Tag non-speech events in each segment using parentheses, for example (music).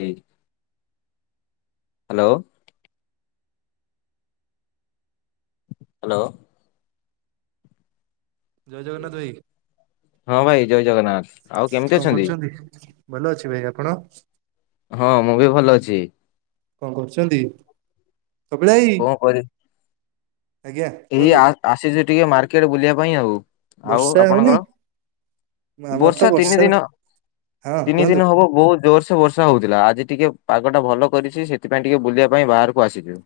(unintelligible) Hello. Hello. ଜୟ ଜଗନ୍ନାଥ ଭାଇ ହଁ ଭାଇ ଜୟ ଜଗନ୍ନାଥ, ଆଉ କେମିତି ଅଛନ୍ତି? (inaudible) ଭଲ ଅଛି ଭାଇ ଆପଣ? ହଁ ମୁଁ ବି ଭଲ ଅଛି। କଣ କରୁଛନ୍ତି? କପିଳା ଭାଇ। କଣ କରି ଆଜ୍ଞା ଏଇ କୁହନ୍ତୁ। ଆ ଆସିଚି ଟିକେ ମାର୍କେଟ୍ ବୁଲିବା ପାଇଁ ଆଉ, ଆଉ ବର୍ଷା ହଉନି ଆପଣଙ୍କର? ଆମର ତ ବର୍ଷା ତିନି ଦିନ, ହଁ ତିନି କୁହନ୍ତୁ ଦିନି ହବ ବହୁତ ଜୋରସେ ବର୍ଷା ହଉଥିଲା ଆଜି ଟିକେ ପାଗଟା ଭଲ କରିଛି ସେଥିପାଇଁ ଟିକେ ବୁଲିବା ପାଇଁ ବାହାରକୁ ଆସିଚୁ।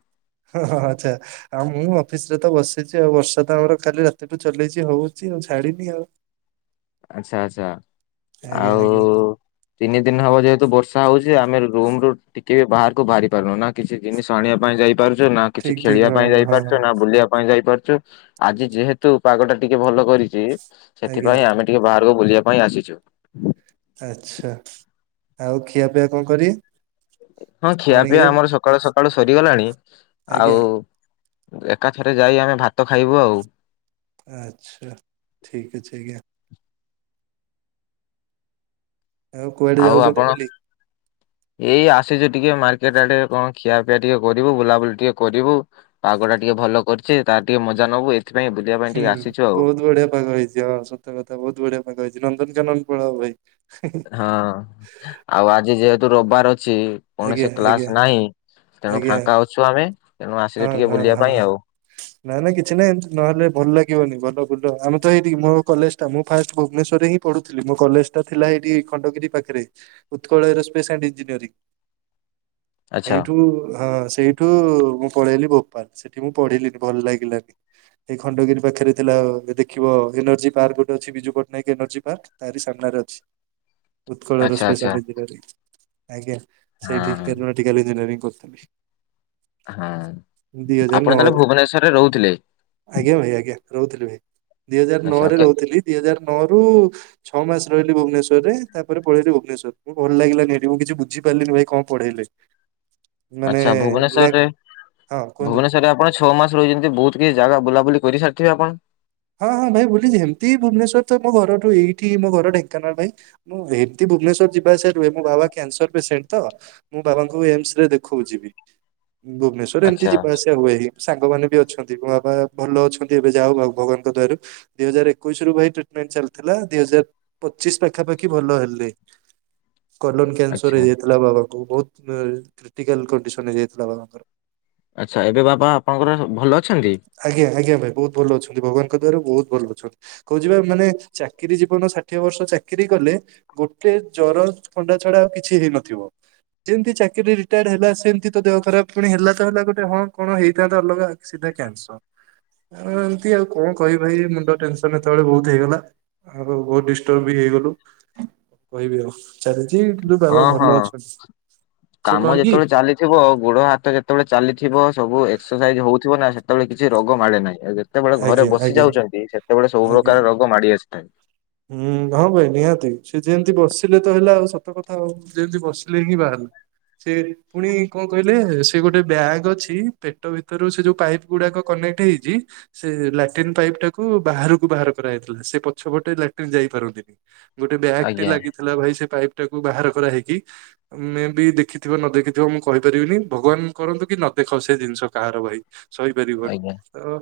ହଁ, ହଁ ଆଚ୍ଛା। ଆଉ, ମୁଁ ଅଫିସ୍ ରେ ତ ବସିଛି ଆଉ। ବର୍ଷା ତ ଆମର କାଲି ରାତିଠୁ ଚଲେଇଛି ହଉଛି। ଆଉ ଛାଡିନି ଆଉ। ଆଚ୍ଛା, ଆଚ୍ଛା, ଆଜ୍ଞା ଆଜ୍ଞା ଆଉ ତିନି ଦିନ ହବ ଯେହେତୁ ବର୍ଷା ହଉଛି, ଆମେ ରୁମ୍ ରୁ ଟିକେ ବି ବାହାରକୁ ବାହାରି ପାରୁନୁ, ନା କିଛି ଜିନିଷ ଆଣିବା ପାଇଁ ଯାଇପାରୁଛୁ, ନା କିଛି ଠିକ ଠିକ ଖେଳିବା ହଁ ପାଇଁ ହଁ ହଁ, ଯାଇପାରୁଛୁ ନା ବୁଲିବା ପାଇଁ ଯାଇପାରୁଛୁ, ଆଜି ଯେହେତୁ ପାଗ ଟା ଟିକେ ଭଲ କରିଛି। ଆଜ୍ଞା ସେଥିପାଇଁ ଆମେ ଟିକେ ବାହାରକୁ ବୁଲିବା ପାଇଁ ଆସିଛୁ। ଆଚ୍ଛା, ଆଉ ଖିଆପିଆ କଣ କରିବେ? ହଁ, ମର୍ଣ୍ଣିଂ ଖିଆପିଆ ରେ ଆମର ସକାଳୁ ସକାଳୁ ସରିଗଲାଣି। ଆଜ୍ଞା ଆଉ ଏକାଥରେ ଯାଇ ଆମେ ଭାତ ଖାଇବୁ ଆଉ। ଆଚ୍ଛା, ଠିକ୍ ଅଛି ଆଜ୍ଞା। ଆଉ କୁଆଡେ ଆଉ ଯାଉଛନ୍ତି ଆପଣ? ବୁଲି? ଏଇ ଆସିଚୁ ଟିକେ ମାର୍କେଟ ଆଡେ, କଣ ଖିଆପିଆ ଟିକେ କରିବୁ, ବୁଲାବୁଲି ଟିକେ କରିବୁ? ପାଗ ଟା ଟିକେ ଭଲ କରିଚି। ତାର ଟିକେ ମଜା ନବୁ ଏତ୍ ସେଥିପାଇଁ ବୁଲିଆ ହୁଁ, ହୁଁ ବହୁତ ବଢିଆ ପାଗ ହେଇଛି। ହଁ, ସତ୍ ତ କଥା ବହୁତ ବଢିଆ ପାଗ ହେଇଛି, ନନ୍ଦନକାନନ ପଳାଅ ଭାଇ। (unintelligible) ହଁ, ଆଉ ଆଜି ଯେହେତୁ, ରବ୍ ବାର ଅଛି। ଆଜ୍ଞା କୌଣସି ଆଜ୍ଞା କ୍ଲାସ୍ ନାହିଁ। ତେଣୁ ଆଜ୍ଞା ଫାଙ୍କା ଅଛୁ ଆମେ, ତେଣୁ ଆସିଲି ହଁ ଟିକେ ହଁ ବୁଲିବା ହଁ ପାଇଁ ଆଉ। ନା, ନାଇଁ କିଛି ନାଇଁ! ଏମିତି ନହେଲେ ଭଲ ଲାଗିବନି। ଭଲ ବୁଲ, ଆମେ ତ ଏଇଠିକି ମୋ କଲେଜ୍ ଟା, ମୁଁ ଫାଷ୍ଟ ଭୁବନେଶ୍ଵରରେ ହିଁ ପଢ଼ୁଥିଲି। ମୋ କଲେଜଟା ଥିଲା ହେଇଠି ଖଣ୍ଡଗିରି ପାଖରେ, ଉତ୍କଳ ଏରୋସ୍ପେସ୍ ଆଣ୍ଡ ଇଞ୍ଜିନିୟରିଂ। ଆଚ୍ଛା। ଟୁ ହଁ, ସେଇଠୁ ମୁଁ ପଳେଇଲି ଭୋପାଲ୍। ସେଠି ମୁଁ ପଢିଲିନି ଭଲ ଲାଗିଲାନି। ଏଇ ଖଣ୍ଡଗିରି ପାଖରେ ଥିଲା ଦେଖିବ ଏନର୍ଜି ପାର୍କ ଗୋଟେ ଅଛି, ବିଜୁ ପଟ୍ଟନାୟକ ଏନର୍ଜି ପାର୍କ। ତାରି ସାମ୍ନାରେ ଅଛି। ଉତ୍କଳର ଆଚ୍ଛା ଆଚ୍ଛା ସ୍ପେସାଲିକ୍ ଦିନରେ, ଆଜ୍ଞା, ସେଇଠି ହଁ ଏରୋନାଟିକାଲ୍ ଇଞଜିନିୟରିଂ ବୁଲତିଲି ହାଁ, ହଜାର ଆପଣ ନଅରେ। ତାହେଲେ ଭୁବନେଶ୍ୱରରେ ରହୁଥିଲେ? ଆଜ୍ଞା ଭାଇ ଆଜ୍ଞା! ରହୁଥିଲି ଭାଇ, ଦି ହଜାର ଆଚ୍ଛା ନଅରେ ଓକେ। ରହୁଥିଲି। ଦି ହଜାର ନଅ ରୁ ଛଅ ମାସ ରହିଲି ଭୁବନେଶ୍ୱରରେ। ତା'ପରେ ପଳେଇଲିି ଭୁବନେଶ୍ଵର। ମୁଁ ଭଲ ଲାଗିଲାନି ଏଠି। ମୁଁ କିଛି ବୁଝିପାରିଲିନି ଭାଇ କଣ ପଢେଇଲେ? ମାନେ ଆଚ୍ଛା, ଭୁବନେଶର୍ ଲା ରେ ହଁ କୁହନ୍ତୁ ଭୁବନେଶ୍ୱର୍ ରେ ଆପଣ ଛଅ ମାସ ରହିଛନ୍ତି। ବହୁତ କିଛି ଜାଗା ବୁଲାବୁଲି କରିସାରିଥିବେ ଆପଣ? ହଁ, ହଁ ଭାଇ ବୁଲିଛି। ହେମ୍ ତି ଭୁବନେଶ୍ୱର ତ ମୋ ଘରଠୁ ଏଇଠି। ମୋ ଘର ଢେ଼ଙ୍କାନାଳ ଭାଇ। ମୁଁ ହେମ୍ ତି ଭୁବନେଶ୍ଵର ଯିବାଆସିବା ରୁହେ। ମୋ ବାବା କ୍ୟାନସର ପେସେଣ୍ଟ ତ! ମୁଁ ବାବାଙ୍କୁ ଏମ୍ସ ରେ ଦେଖୋଉଚିବି ଭୁବନେଶ୍ଵ ଗୋଟେ ଏମିତି ଆଚ୍ଛା ଯିବା ଆସିବା ହୁଏ। ହି ସାଙ୍ଗମାନେ ବି ଅଛନ୍ତି। ମ ବାବା ଭଲ ଅଛନ୍ତି ଏବେ। ଯା ହଉ ଆଉ ଭଗବାନ ଙ୍କ ଦୟାରୁ। ଦି ହଜାର ଏକୋଇଶ ରୁ ଭାଇ ଟ୍ରିଟ୍ ମେଣ୍ଟ ଚାଲିଥିଲା। ଦିଇ ହଜାର ପଚିଶ ପାଖାପାଖି ଭଲ ହେଲେ, କଲନ୍ କ୍ୟାନ୍ସର ଆଚ୍ଛା ହେଇଯାଇଥିଲା ବାବାଙ୍କୁ, ବହୁତ୍ ଅଁ କ୍ରିଟିକାଲ୍ କଣ୍ଡିସନ୍ ହେଇଯାଇଥିଲା, ବାବାଙ୍କର। ଆଛା, ଏବେ ବାବା ଆପଣଙ୍କର ଭଲ ଅଛନ୍ତି? ଆଜ୍ଞା, ଆଜ୍ଞା, ଭାଇ ବହୁତ ଭଲ ଅଛନ୍ତି। ଭଗବାନଙ୍କ ଦୟାରୁ ବହୁତ ଭଲ ଅଛନ୍ତି। କହୁଚିପା, ମାନେ ଚାକିରି ଜୀବନ ଷାଠିଏ ବର୍ଷ ଚାକିରି କଲେ, ଗୋଟେ ଜର, ଥଣ୍ଡା ଛଡା ଆଉ କିଛି ହେଇନଥିବ। ଯେମିତିଚାକିରିୀ ରିଟାୟାର୍ଡ ହେଲା ସେମିତି ତ ଦେହ ଖରାପ ପୁଣି ହେଲା ତ ହେଲା ଗୋଟେ ହଁ କଣ ହେଇଥାନ୍ତା ଅଲଗା ସିଧା କ୍ୟା (unintelligible) ଏମତି ଆଉ କଣ କହିବି ଭାଇ ମୁଣ୍ଡ ଟେନସନ ସେତେବେଳେ ବହୁତ ହେଇଗଲା। ଆଉ ବହୁତ ଡିଷ୍ଟର୍ବ ବି ହେଇଗଲୁ କହିବି ଆଉ। ଚାଲିଛି କିନ୍ତୁ ବାବା ହଁ ହଁ ଭଲ ଅଛନ୍ତି। ସେ କଣ କି ଥିବ ଗୋଡ଼ ହାତ ଯେତେବେଳେ ଚାଲିଥିବ ସବୁ ଏକ୍ସରସାଇଜ ହଉଥିବ ନା ସେତେବେଳେ କିଛି ରୋଗ ମାଡେ ନାହିଁ। ଯେତେବେଳେ ଘରେ ଆଜ୍ଞା ବସି ଆଜ୍ଞା ଯାଉଚନ୍ତି, ସେତେବେଳେ ସବୁ ଆଜ୍ଞା। ପ୍ରକାର ରୋଗ ମାଡି଼ ଆସିଥାଏ। ହୁଁ ହଁ ଭାଇ ନିହାତି ସେ ଯେମିତି ବସିଲେ ତ ହେଲା ଆଉ ସତ କଥା ଆଉ ଯେମିତି ବସିଲେ ହିଁ ବାହାରିଲା। ସେ ପୁଣି କଣ କହିଲେ ସେ ଗୋଟେ ବ୍ୟାଗ୍ ଅଛି। ପେଟ ଭିତରୁ ସେ ଯୋଉ ପାଇପ୍ ଗୁଡା଼କ କନେକ୍ଟ ହେଇଛି। ସେ ଲାଟିନ୍ ପାଇପ୍ ଟାକୁ ବାହାରକୁ ବାହାର କରାଯାଇଥିଲା। ସେ ପଛପଟେ ଲା ଯାଇ ପାରନ୍ତିନି। ଗୋଟେ ବ୍ୟାଗ ଟେ ଆଜ୍ଞା ଲାଗିଥିଲା ଭାଇ ସେ ପାଇପ ଟାକୁ ବାହାର କରା ହେଇକି, ମେ ବି ଦେଖିଥିବ ନ ଦେଖିଥିବ ମୁଁ କହିପାରିବିନି ଭଗବାନ କରନ୍ତୁ କି ନ ଦେଖ ସେ ଜିନିଷ କାହାର ଭାଇ। ସହିପାରିବନି। ଆଜ୍ଞା ତ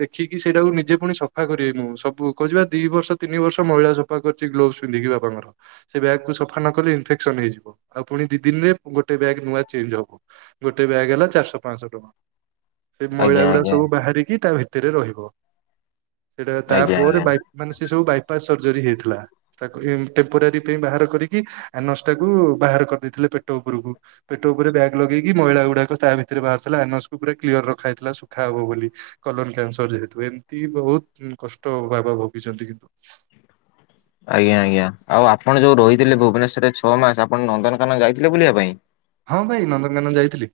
ଦେଖିକି ସେଇଟାକୁ ନିଜେ ପୁଣି ସଫା କରିବେ ମୁଁ। ସବୁ କହୁଚି ବା ଦି ବର୍ଷ ତିନି ବର୍ଷ ମଇଳା ସଫା କରିଛି ଗ୍ଲୋପସ ପିନ୍ଧିକି ବାପଙ୍କର। ସେ ବ୍ୟାଗକୁ ସଫା ନ କଲେ ଇନଫେକ୍ସନ ହେଇଯିବ। ଆଉ ପୁଣି ଦି ଦିନ ରେ ଗୋଟେ ବ୍ୟାଗ ନୂଆ ଚେଞ୍ଜ ହବ। ଗୋଟେ ବ୍ୟାଗ୍ ହେଲା ଚାରିଶ ପାଞ୍ଚଶହ ଟଙ୍କା। ସେ ମଇଳା ଆଜ୍ଞା ଗୁଡା଼ ଆଜ୍ଞା ସବୁ ବାହାରିକି ତା ଭିତରେ ରହିବ‌। ସେଟା ଆଜ୍ଞା ଆଜ୍ଞା ତାପରେ ବାଇ ମାନେ ସେ ସବୁ ବାଇପାସ ସର୍ଜରୀ ହେଇଥିଲା। ତାକୁ ଟେମ୍ପୋରାରୀ ପାଇଁ ବାହାର କରିକି ଆ ନସ ଟାକୁ ବାହାର କରିଦେଇଥିଲେ ପେଟ ଉପରକୁ। ପେଟ ଉପରେ ବ୍ୟାଗ୍ ଲଗେଇକି ମହିଳା ଗୁଡ଼ାକ ତା ଭିତରେ ବାହାରିଥିଲା ଆନସକୁ ପୁରା କ୍ଲିୟର ରଖା ହେଇଥିଲା ଶୁଖା ହବ ବୋଲି। କଲନ କ୍ୟାନସର ଯେହେତୁ ଏମିତି ବହୁତ କଷ୍ଟ ବାବା ଭୋଗିଛନ୍ତି। (unintelligible) ଆଜ୍ଞା, ଆଜ୍ଞା। ଆଉ ଆପଣ ଯୋଉ ରହିଥିଲେ ଭୁବନେଶ୍ୱରରେ ଛଅ ମାସ ଆପଣ ନନ୍ଦନକାନନ ଯାଇଥିଲେ ବୁଲିବା ପାଇଁ? ହଁ ଭାଇ ନନ୍ଦନକାନନ ଯାଇଥିଲି।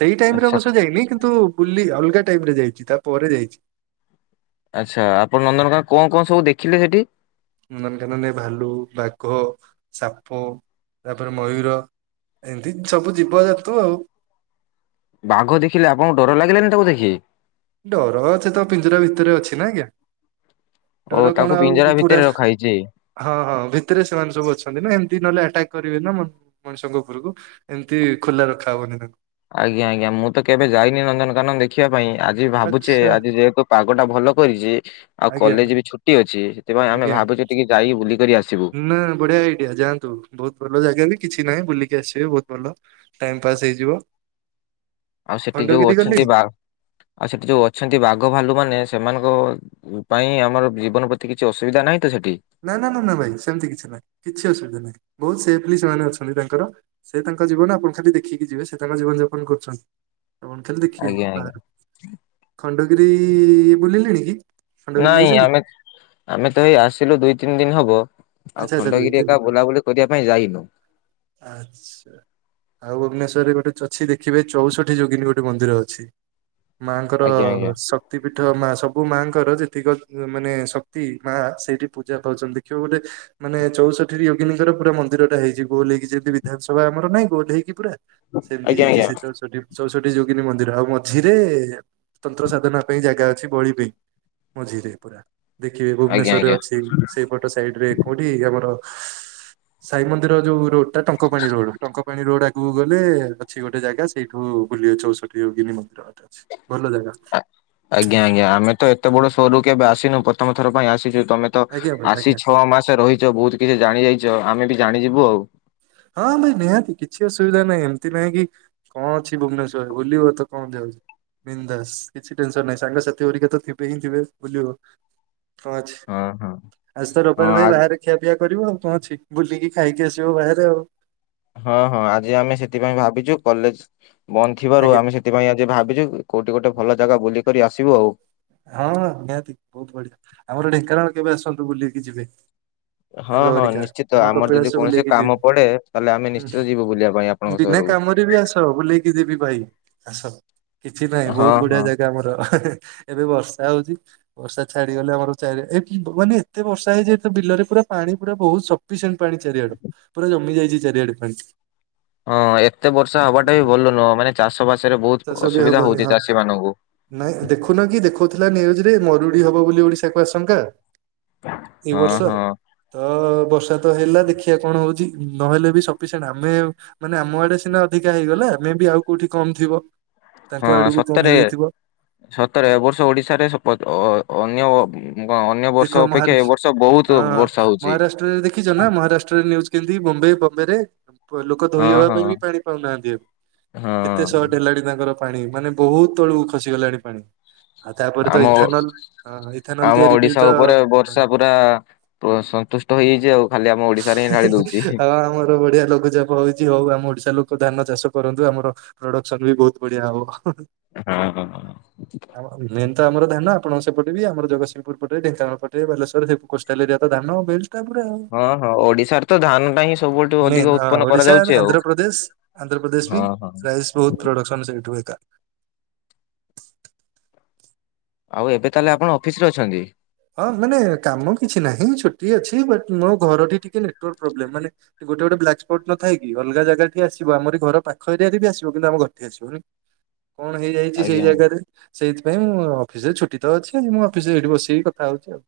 ସେଇ ଟାଇମ ରେ ଆଚ୍ଛା ଅବଶ୍ୟ ଯାଇନି। କିନ୍ତୁ ବୁଲି ଅଲଗା ଟାଇମରେ ଯାଇଚି ତାପରେ ଯାଇଚି। ଆଚ୍ଛା ଆପଣ ନନ୍ଦନକାନନ କଣ କଣ ସବୁ ଦେଖିଲେ ସେଠି? ନନ୍ଦନକାନନରେ‌ ଭାଲୁ, ବାଘ, ସାପ ତାପରେ ମୟୂର ଏମିତି ସବୁ ଜୀବ ଜନ୍ତୁ ଆଉ। ବାଘ ଦେଖିଲେ ଆପଣଙ୍କୁ ଡ଼ର ଲାଗିଲାନି ତାକୁ ଦେଖି? ଡର ସେତ ପିଞ୍ଜରା ଭିତରେ ଅଛି ନା ଆଜ୍ଞା। ଓ ଡର ତାକୁ କଣ ଆଉ। ପିଞ୍ଜରା ଭିତରେ ରଖା (unintelligible) ହେଇଛି। ହଁ ହଁ ଭିତରେ ସେମାନେ ସବୁ ଅଛନ୍ତି ନା ଏମିତି ନହେଲେ ଆଟାକ୍ କରିବେ ନା। ମଣିଷଙ୍କ ଉପରକୁ ଏମିତି ଖୋଲା ରଖାହବନି ତାଙ୍କୁ। ଆଜ୍ଞା, ଆଜ୍ଞା। ମୁଁ ତ କେବେ ଯାଇନି ନନ୍ଦନକାନନ ଦେଖି ଦେଖିବା ପାଇଁ ଆଜି ଭାବୁଛେ ଆଚ୍ଛା ଆଜି ଯେହେତୁ ପାଗ ଟା ଭଲ କରିଛି ଆଉ ଆଜ୍ଞା କଲେଜ ବି ଛୁଟି ଅଛି। ସେଥିପାଇଁ ଆମେ ଆଜ୍ଞା ଭାବୁଛେ ଟିକେ ଯାଇ ବୁଲିକରି ଆସିବୁ। ନା ବଢିଆ ଆଇଡିଆ ଯାଆନ୍ତୁ ବହୁତ ଭଲ ଜାଗା ବି କିଛି ନାହିଁ ବୁଲିକି ଆସିବେ ବହୁତ ଭଲ। ଟାଇମ ପାସ୍ ହେଇଯିବ। ଆଉ ସେଠି ଯୋଉ ଖଣ୍ଡଗିରି ଅଛନ୍ତି ଗଲେଣି ବା ଆଉ ସେଠି ଯୋଉ ଅଛନ୍ତି ବାଘ ଭାଲୁ ମାନେ ସେମାନଙ୍କ ଏ ପାଇଁ ଆମର ଜୀବନ ପ୍ରତି କିଛି ଅସୁବିଧା ନାହିଁ ତ ସେଠି ନା, ନା, ନା, ନା ଭାଇ ସେମିତି କିଛି ନାହିଁ କିଛି ଅସୁବିଧା ନାହିଁ ବହୁତ ସେଫଲି ସେମାନେ ଅଛନ୍ତି ତାଙ୍କର। ସେ ତାଙ୍କ ଜୀବନ ଆପଣ ଖାଲି ଦେଖିକି ଯିବେ ସେ ତାଙ୍କ ଜୀବନ ଯାପନ କରୁଛନ୍ତି। କଣ ଖଲି ଦେଖିବେ ଆଜ୍ଞା ଆଜ୍ଞା ବାହାରୁ ଖଣ୍ଡଗିରି ବୁଲିଲିଣି କି? ଖଣ୍ଡଗିରି ନାଇଁ ଯାଇଛନ୍ତି ଆମେ ଆମେ ତ ଏଇ ଆସିଲୁ ଦୁଇ ତିନି ଦିନ ହବ ଆଉ ଆଚ୍ଛା ଆଚ୍ଛା ଦୁଇ ଖଣ୍ଡଗିରି ତିନି ଏକା ଦିନ। ବୁଲାବୁଲି କରିବା ପାଇଁ ଯାଇନୁ। ଆଚ୍ଛା ଆଉ ଭୁବନେଶ୍ୱରରେ ଗୋଟେ ଚଛି ଦେଖିବେ ଚଉଷଠି ଯୋଗିନୀ ଗୋଟେ ମନ୍ଦିର ଅଛି। ମାଙ୍କର ଆଜ୍ଞା ଆଜ୍ଞା ସ ଶକ୍ତିପୀଠ ମା ସବୁ ମାଙ୍କର ଯେତିକ ମାନେ ଶକ୍ତି ମା ସେଇଠି ପୂଜା ପାଉଛନ୍ତି ଦେଖିବା ଗୋଟେ ମାନେ ଚଉଷଠି ର ଯୋଗିନୀଙ୍କର ପୁର ମନ୍ଦିରଟା ହେଇଛି ଗୋଲ ହେକି ଯେମିତି ବିଧାନସଭା ଆମର ନାଇଁ ଗୋଲ ହେଇକି ପୁରା ସେମତି ଆଜ୍ଞା ଆଜ୍ଞା ହେଇକଛି ସେ ଚଉସଠି ଚଉଷଠି ଯୋଗିନୀ ମନ୍ଦିର ଆଉ ମଝିରେ ତନ୍ତ୍ର ସାଧନା ପାଇଁ ଜାଗା ଅଛି ବଳି ପାଇଁ। ମଝିରେ ପୁରା ଦେଖିବେ ଆଜ୍ଞା ଭୁବନେଶ୍ୱରେ ଆଜ୍ଞା। ଅଛି ସେଇପଟ ସାଇଡ ରେ କୋଉଠି ଆମର ସାଇ ମନ୍ଦିରର ଯୋଉ ରୋଡ ଟା ଟଙ୍କପାଣି ରୋଡ ଟଙ୍କପାଣି ରୋଡ ୁ ଗଲେ ଅଛି ଗୋଟେ ଜାଗା ସେଇଠୁ ବୁଲିବ ଚଉଷଠି ଗିନି ମନ୍ଦିର ଗଟେ ଅଛି ଭଲ ଜାଗା। ଆଜ୍ଞା ଆଜ୍ଞା ଆମେ ତ ଏତେ ବଡ ସୋରରୁୁ କେବେ ଆସିୁ ପ୍ରଥମଥର ପାଇଁ ଆସିଛୁ ତମେ ତ ଆଜ୍ଞା ଭାଇ ଆସିି ଆଜ୍ଞା ଛଅ ମାସ ରହିଛ ବହୁତ କିଛି ଜାଣି ଯାଇଛ ଆମେ ବି ଜାଣିଯିବୁ ଆଉ। ହଁ ଭାଇ ନିହାତି କିଛି ଅସୁବିଧା ନାହିଁ ଏମିତି ନାହିଁ କି କଣ ଅଛି ଭୁବନେଶ୍ୱର ବୁଲିବ ତ କଣ ଯାଉଛି ବିନଦାସ କିଛି ଟେନସନ ନାହିଁ ସାଙ୍ଗସଥି କରରିକା ତ ଥିବେ ହିଁଥିବେ ବୁଲିବାକୁ। ହଁ ଅଛି ଆଜି ତ ହଁ ରବିବାର ଭାଇ ଆଜି ବାହାରେ ଖିଆ ପିଆ କରିବ ଆଉ କଣ ଅଛି ବୁଲିକି ଖାଇକି ଆସିବ ବାହାରେ ଆଉ। ହଁ ହଁ ଆଜି ଆମେ ସେଥିପାଇଁ ଭାବିଛୁ କଲେଜ ବନ୍ଦ ଥିବାରୁ ଆଜ୍ଞା ଆମେ ସେଥିପାଇଁ ଆଜି ଭାବିଛୁ କୋଉଠି ଗୋଟେ ଭଲ ଜାଗା ବୁଲିକ କରି ଆସିବୁ ଆଉ। ହଁ ନିହାତି ବହୁତ ବଢିଆ ଆମର ଢେଙ୍କାନାଳ କେବେ ଆସନ୍ତୁ ବୁଲିକି ଯିବେ। ହଁ ସାଙ୍ଗ ହଁ ହରିକା। ନିଶ୍ଚିତ ଆମ ଆମର କପିଳାସ ଯଦି କୌଣସି ବୁଲେଇକି ଯିବି କାମ ପଡେ ତାହେଲେ ଆମେ ହୁଁ। ନିଶ୍ଚିତ ଯିବୁ ବୁଲିବା ପାଇଁ ଆପଣଙ୍କ ବିନା ସହରକୁ। କାମରେ ବି ଆସ ବୁଲେଇକି ଯିବି ଭାଇ ଆସ କିଛି ନହିଁ ହଁ ବହୁତ ବଢିଆ ହଁ ଜାଗା ଆମର। ଏବେ ବର୍ଷା ହଉଛି। ବର୍ଷା ଛାଡିଗ ଗଲେ ଆମର ଚାରି ମାନେ ଏତେ ବର୍ଷା ହେଇଯତ ବିଲରେ ପୁରା ପାଣି ପୁରା ବହୁତ ସ ପିସଣ ପାଣି ଚାରିଆଡୁ ପୁରା ଜମି ଯାଇଛି ଚାରିଆଡୁ ପାଣି। ହଁ ଏତେ ବର୍ଷା ହବାଟା ବି ଭଲୁ ନୁହଁ ମାନେ ଚାଷ ବାସ ରେ ବହୁତ ଚାଷ ବି ଅସୁବିଧା ହବନି ହଉଛି ହଁ। ଚାଷୀ ମାନଙ୍କୁ ନାଇଁ ଦେଖୁନ କି ଦେଖୁଥିଲା ନିୁଜରେ ମରୁଡି ହବ ବୋଲି ଓଡିଶାକୁ ଆଶଙ୍କା। ଏ ହଁ ବର୍ଷ। ହଁ ତ ବର୍ଷା ତ ହେଲା ଦେଖିବା କଣ ହଉଛି ନହେଲେ ବି ସଫିସିଏଣ୍ଟ ଆମେ ମାନେ ଆମ ଆଡେ ସିନା ଅଧିକା ହେଇଗଲା ଆମେ ବି ଆଉ କୋଉଠି କମ ଥିବ। ତାଙ୍କ ହଁ ଆଡକୁ କମ ସତରେ ହେଇଯାଇଥିବ। ସତରେ ଏବ ବର୍ଷ ଓଡିଶାରେ ଅନ୍ୟ। ଅନ୍ୟ ବର୍ଷ ଦେଖ ଅପେକ୍ଷା ଏ ମହାରାଷ୍ଟ ବର୍ଷ ବହୁତ ହଁ ବର୍ଷା ହଉଛି। ମହାରାଷ୍ଟ୍ରରେ ଦେଖିଛ ନା ମହାରାଷ୍ଟ୍ରରେ ନିୟୁଜ କେମିତି ବମ୍ବେ ବମ୍ବେ ରେ ଲୋକ ଧୋଇ ହଁ ହବା ହଁ ପାଇଁ ବି ପାଣି ପାଉନାହାନ୍ତି। କେତେ ହଁ। ଶଟ ହେଲାଣି ତାଙ୍କର ପାଣି ମାନେ ବହୁତ ତଳକୁ ଖସି ଗଲାଣି ପାଣି। ଆଉ ତାପରେ ତ ଇଥାନଲ ଇଥାନଲ ତିଆରି। ପାଇଁ ଛା ତ ଉପରେ ହଁ ବର୍ଷା ପୁରା ସନ୍ତୁଷ୍ଟ ହେଇଯାଇଛି ଆଉ ଖାଲି ଆମ ଓଡିଶାରେ ହିଁ ଢାଳି ଦଉଛି। ହଁ ଆମର ବଢିଆ ଲଘୁଚାପ ହଉଛି ହଉ ଆମ ଓଡିଶା ଲୋକ ଧାନ ଚାଷ କରନ୍ତୁ ଆମର ପ୍ରୋଡକ୍ସନ୍ ବି ବହୁତ ବଢ଼ିଆ ହବ। ହଁ ହ। ମେନ୍ ତ ଆମର ାନ ଆପଣ ସେପଟେ ବି ଆମ ଜଗ ପୁର ପଟେ ଢେଙ୍କାଳଟେ ବାଲେଶ୍ୱର ସେ କୋଷ୍ଟାଲରିଆ ତ ଧାନ ବିଲ୍ ହଁ ହଁ ଓଡିଶାରେ ତ ଧାନ ଟା ହିଁ ସବୁଠୁ ଅଧିକ ମେନ ହଁ ଉତ୍ପନ୍ନ ଓଡିଶା କରାଯାଉଛି ଆଉ। ଆନ୍ଧ୍ରପ୍ରଦେଶ। ଆନ୍ଧ୍ରପ୍ରଦେଶ ବି ହଁ ହଁ। ରାଇସ୍ ବହୁତ ପ୍ରଡକ୍ସନ ସେଇଠୁ ଏକା। ଆଉ ଏବେ ତାହେଲେ ଆପଣ ଅଫିସରେ ଅଛନ୍ତି। ହଁ ମାନେ କାମ କିଛି ନାହିଁ ଛୁଟି ଅଛି। ବଟ ମୋ ଘରଟି ଟିକେ ନେଟୱାର୍କ ପ୍ରୋବ୍ଲେ। ମାନେ ଗୋଟେ ଗୋଟେ ବ୍ଲାକ ସ୍ପଟ ନ ଥାଏ କି ଅଲଗା ଜାଗାଠି ଆସିବ। ଆମରି ଘର ପାଖ ଏରିଆରେ ବି ଆସିବ କିନ୍ତୁ ଆମ ଘରଠି ଆସିବନି। କଣ ହେଇଯାଇଛି ସେଇ ଆଜ୍ଞା। ଜାଗାରେ ସେଇଥିପାଇଁ ମୁଁ ଅଫିସରେ ଛୁ ଟି ତ ଅଛି ଆଜି ମୁଁ ଅଫିସରେ ଏଠି ବସିକି କଥା ହଉଛି ଆଉ।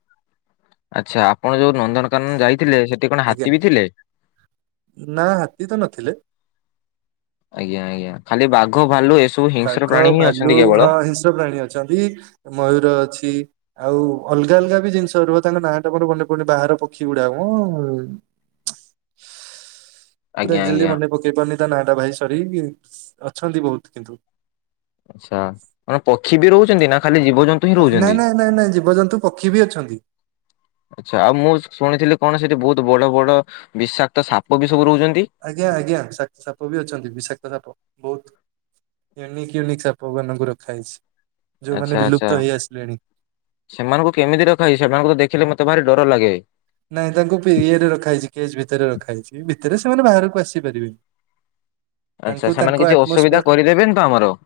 ଆଛା ଆପଣ ଯୋଉ ନନ୍ଦନକାନନ ଯାଇଥିଲେ ସେଠି କଣ ଆଜ୍ଞା ହାତୀ ବି ଥିଲେ? ନା ହାତୀ ତ ନଥିଲେ। ଆଜ୍ଞା ଆଜ୍ଞା ଖାଲି ବାଘ ଭାଲୁ ଏ ବାଘ ଭାଲୁ ହଁ ହିଂସ୍ର ପ୍ରାଣୀ ଅଛନ୍ତି। ମୟୂର ଅଛି ଆଉ ଅଲଗା ଅଲଗା ବି ଜିନିଷ ରୁହ ତାଙ୍କ ନାଁ ଟା ମୋର ମନେ ପଡୁନି। ବାହାର ପକ୍ଷୀ ଗୁଡା ମ ପୁରା ଆଜ୍ଞା ଆଜ୍ଞା। ଏଗଜାଲ୍ଟି ମନେ ପକେଇ ପାରୁନି ତା ନାଟା ଭାଇ ସରି ଅଛନ୍ତି ବୋହୁତ କିନ୍ତୁ। ଆଛା ମାନେ ପକ୍ଷୀ ବି ରହୁଛନ୍ତି। ନା ଖାଲି ଜୀବଜନ୍ତୁ ହିଁ ହଁ ରହୁଛନ୍ତି? ନାଇଁ ନାଇଁ ନାଇଁ ନାଇଁ ଜୀବଜନ୍ତୁ ପକ୍ଷୀ ବି ଅଛନ୍ତି। ଆଛା ଆଉ ମୁଁ ଶୁଣିଥିଲି କଣ ସେଠି ବୋହୁତ ବଡ ବଡ ବିଷାକ୍ତ ସାପ ବି ସବୁ ରହୁଛନ୍ତି। ଆଜ୍ଞା ଆଜ୍ଞା ସା ସାପ ବି ଅଛନ୍ତି ବିଶାକ୍ତ ସାପ ବୋହୁତ। ୟୁନିକ୍ୟୁନିକ୍ ସାପବାନଙ୍କୁ ରଖା ହେଇଛି। ଆଛା ଆଛା ସେମାନଙ୍କୁ କେମିତି ରଖାହେଇଛି? ସେମାନଙ୍କୁ ତ ଦେଖିଲେ ମତେ ଭାରି ଡର ଲାଗେ। ନାଇଁ ତାଙ୍କୁ ପିଇଏରେ ରଖା ହେଇଛି ପେଜ ଭିତରେ ରଖାହେଇଛି। ଭିତରେ ସେମାନେ ବାହାରକୁ ଆସି ପାରିବେନି। ଆଛା ସେମାନେ କିଛି ଆଟମୋସ୍ଫିୟର ଅସୁବିଧା କରିଦେବେନି ତ ଆମର।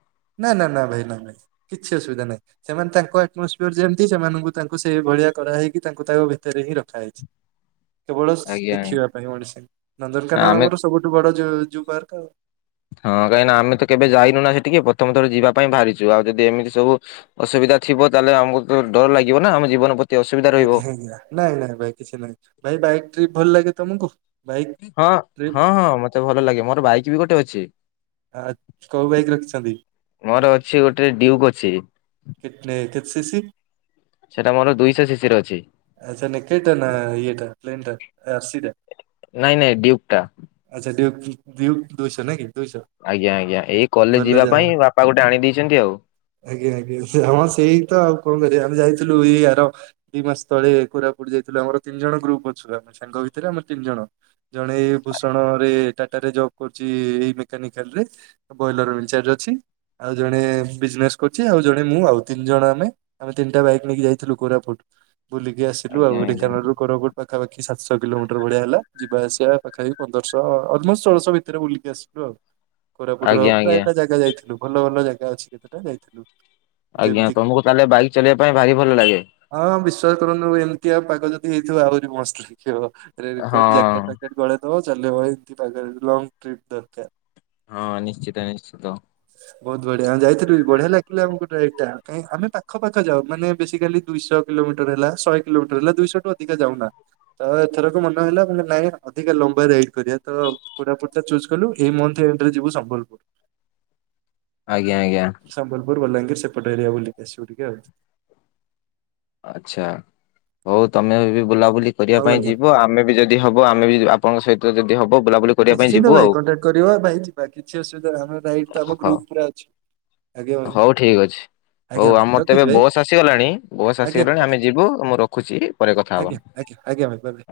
ନା ନା ନା ଭାଇ ନା ଭାଇ କିଛି ଅସୁବିଧା ନାହିଁ। ସେମାନେ ତାଙ୍କ ଆଟମସଫିୟର ଯେମତି। ସେମାନଙ୍କୁ ତାଙ୍କୁ ସେଇ ଭଳିଆ କରାହେଇକି। ତାଙ୍କୁ ତାଙ୍କ ଭିତରେ ହିଁ ରଖାହେଇଛି। କେବଳ ଆଜ୍ଞା। ଦେଖିବା ପାଇଁ ଓଡିଶା। ନନ୍ଦରକାନ ଆମେ ଆମର ସବୁଠୁ ବଡ ଯୋ ଯୋଉ ପାର୍କେ ଆଉ। ହଁ କାହିଁକି ନା ଆମେ ତ କେବେ ଯାଇନୁ ନା ସେଠିକି। ପ୍ରଥମ ଥର ଯିବା ପାଇଁ ବାହାରିଛୁ। ଆଉ ଯଦି ଏମିତି ସବୁ ଅସୁବିଧା ଥିବ। ତାହେଲେ ଆମକୁ ତ ଡର ଲାଗିବ ନା। ଆମ ଜୀବନ ପ୍ରତି ଅସୁବିଧା ରହିବ ଆଜ୍ଞା ଆଜ୍ଞା ନାଇଁ ନାଇଁ ଭାଇ କିଛି ନାଇଁ ଭାଇ ବାଇକ୍ ଟ୍ରିପ ଭଲ ଲାଗେ ତମକୁ। ବାଇକ୍ ହଁ ଟ୍ରିପ୍ ହଁ ହଁ ମତେ ଭଲ ଲାଗେ ମୋର ବାଇକ ବି ଗୋଟେ ଅଛି। ଆ କୋଉ ବାଇକ ରଖିଛନ୍ତି? ମୋର ଅଛି ଗୋଟେ ଡି୍ୟୁକ୍ ଅଛି। କେତନ କେତ ସି ସି। ସେଟା ମୋର ଦୁଇଶହ ଶିଶିରେ ଅଛି। ଆଛା ନେକେଇଟା ନା ଇଏଟା ପ୍ଲେନ୍ ଟା ଆସି ଟା ନାଇଁ ନାଇଁ ଡିୟୁଟି ଟା। ଆଛା ଡିୟୁ ଡିୟୁ ଦୁଇଶହ ନା କି ଦୁଇଶହ? ଆଜ୍ଞା ଆଜ୍ଞା ଏଇ କଲେଜ ଭଲ ଯିବା ଯାଅ ପାଇଁ ବାପା ଗୋଟେ ଆଣି ଦେଇଛନ୍ତି ଆଉ। ଆଜ୍ଞା ଆଜ୍ଞା ସେ ହଁ ସେଇ ତ ଆଉ କଣ କରିବା। ଆମେ ଯାଇଥିଲୁ ଏଇ ଆର ଦି ମାସ ତଳେ କୋରାପୁଟ ଯାଇଥିଲୁ। ଆମର ତିନି ଜଣ ଗ୍ରୁପ ଅଛୁ। ଆମେ ସାଙ୍ଗ ଭିତରେ ଆମେ ତିନି ଜଣ। ଜଣେ ଏଇ ଭୂଷଣ ରେ ଟାଟା ରେ ଜବ୍ କରୁଛି। ଏଇ ମେକାନିକାଲ ରେ ବଏଲର ଇନଚାର୍ଜ ଅଛି। ଆଉ ଜଣେ ବିଜନେସ କରୁଛି। ଆଉ ଜଣେ ମୁଁ ଆଉ ତିନି ଜଣ ଆମେ। ଆମେ ତିନିଟା ବାଇକ ନେଇକି ଯାଇଥିଲୁ କୋରାପୁଟ। ବୁଲିକି ଆସିଲୁ ଆଜ୍ଞା ଆଉ ଆଜ୍ଞା ଢେଙ୍କାନାଳରୁ କୋରାପୁଟ ପାଖାପଖି ସାତଶହ କିଲୋମିଟର ଭଢିଆ ହେଲା। ଯିବା ଆସିବା ପାଖାପାଖି ପନ୍ଦରଶହ ଅଲମୋଷ୍ଟ ସୋଳଶହ ଏଥର ବୁଲିକି ଆସିବା ଆଉ! କୋରାପୁଟର ଆଜ୍ଞା ପୁରା ଆଜ୍ଞା ଏଇଟା ଜାଗା ଯାଇଥିଲୁ। ଭଲ ଭଲ ଜାଗା ଅଛି କେତେଟା ଯାଇଥିଲୁ। ଆଜ୍ଞା ଯେମିତି ତମକୁ ତାହେଲେ ବାଇକ୍ ଚଲେଇବା ପାଇଁ ଭାରି ଭଲ ଲାଗେ। ହଁ ବିଶ୍ଵାସ କରନ୍ତୁ। ଏମିତିଆ ପାଗ ଯଦି ହେଇଥିବ ଆହୁରି ମସ୍ତ ଲାଗିବ। ରେନ୍ ହଁ କୋର୍ଟ ଜ୍ୟାକେଟ ଫାକେଟ୍ ଗଳେଇଦବ, ଚାଲିବ ଭାଇ ଲଙ୍ଗ୍ ଟ୍ରିପ୍ ଦରକାର! ହଁ ନିଶ୍ଚିତ ନିଶ୍ଚିତ। (inaudible) ବହୁତ ବଢିଆ ଯାଇଥିଲି ବି ବଢିଆ ଲାଗିଲା ଆମକୁ ଡ୍ରାଇଭ୍ଟା। କାଇଁ ଆମେ ପାଖ ପାଖ ଯାଉ ମାନେ ବେଶିକାଲି ଦୁଇଶହ କିଲୋମି ମିଟର ହେଲା, ଶେହେ କିଲୋମିଟର ହେଲା, ଦୁଇଶହଠୁ ଅଧିକ ଯାଉନା। ତ ଏଥରକ ମନହେଲା ନାଇଁ ଅଧିକ ଲମ୍ବା ରାଇଡ କରିବା ତ। କୋରାପୁଟ୍ ଟା ଚୁଜ୍ କଲୁ ଏ ମନ୍ଥ୍ ରେ ଏଥର ଯିବୁ ସମ୍ବଲପୁର। ଆଜ୍ଞା ଆଜ୍ଞା। ସମ୍ବଲପୁର, ବଲାଙ୍ଗିର ସେପଟ ଏରିଆ ବୁଲିକି ଆସିବୁ ଟିକେ ଆଉ। ଆଚ୍ଛା! ହଉ ତମେ ଏବେ ବୁଲାବୁଲି କରିବା ହଉ ପାଇଁ ଆଜ୍ଞା ଯିବ ଆମେ ବି ଯଦି ଯଦି ହବ ଆମେ ବି ଆପଣଙ୍କ ସହିତ ଯଦି ହବ ବୁଲାବୁଲି କରିବା ପାଇଁ ନିଶ୍ଚିନ୍ତ ଯିବୁ ଭାଇ ଆଉ କଣ୍ଟାକ୍ଟ କରିବ। ଭାଇ ଯିବା କିଛି ଅସୁବିଧା ଆମର ନାଇଁ ତ ଆମ ହଉ। ଗ୍ରୁପ୍ ପୁରା ଅଛି! ଆଜ୍ଞା ଭାଇ ହଉ ଠିକ୍ ଅଛି! ଆଜ୍ଞା ହଉ ଭାଇ ଆମର ତ ରଖୁଛି ଏବେ ଭାଇ ବସ୍ ଆସିଗଲାଣି, ବସ୍ ଆଜ୍ଞା ଆସିଗଲାଣି। ଆଜ୍ଞା ଆମେ ଯିବୁ। ମୁଁ ରଖୁଛି। ପରେ କଥା ହବା। ଆଜ୍ଞା ଆଜ୍ଞା। ଆଜ୍ଞା ଭାଇ। Bye bye.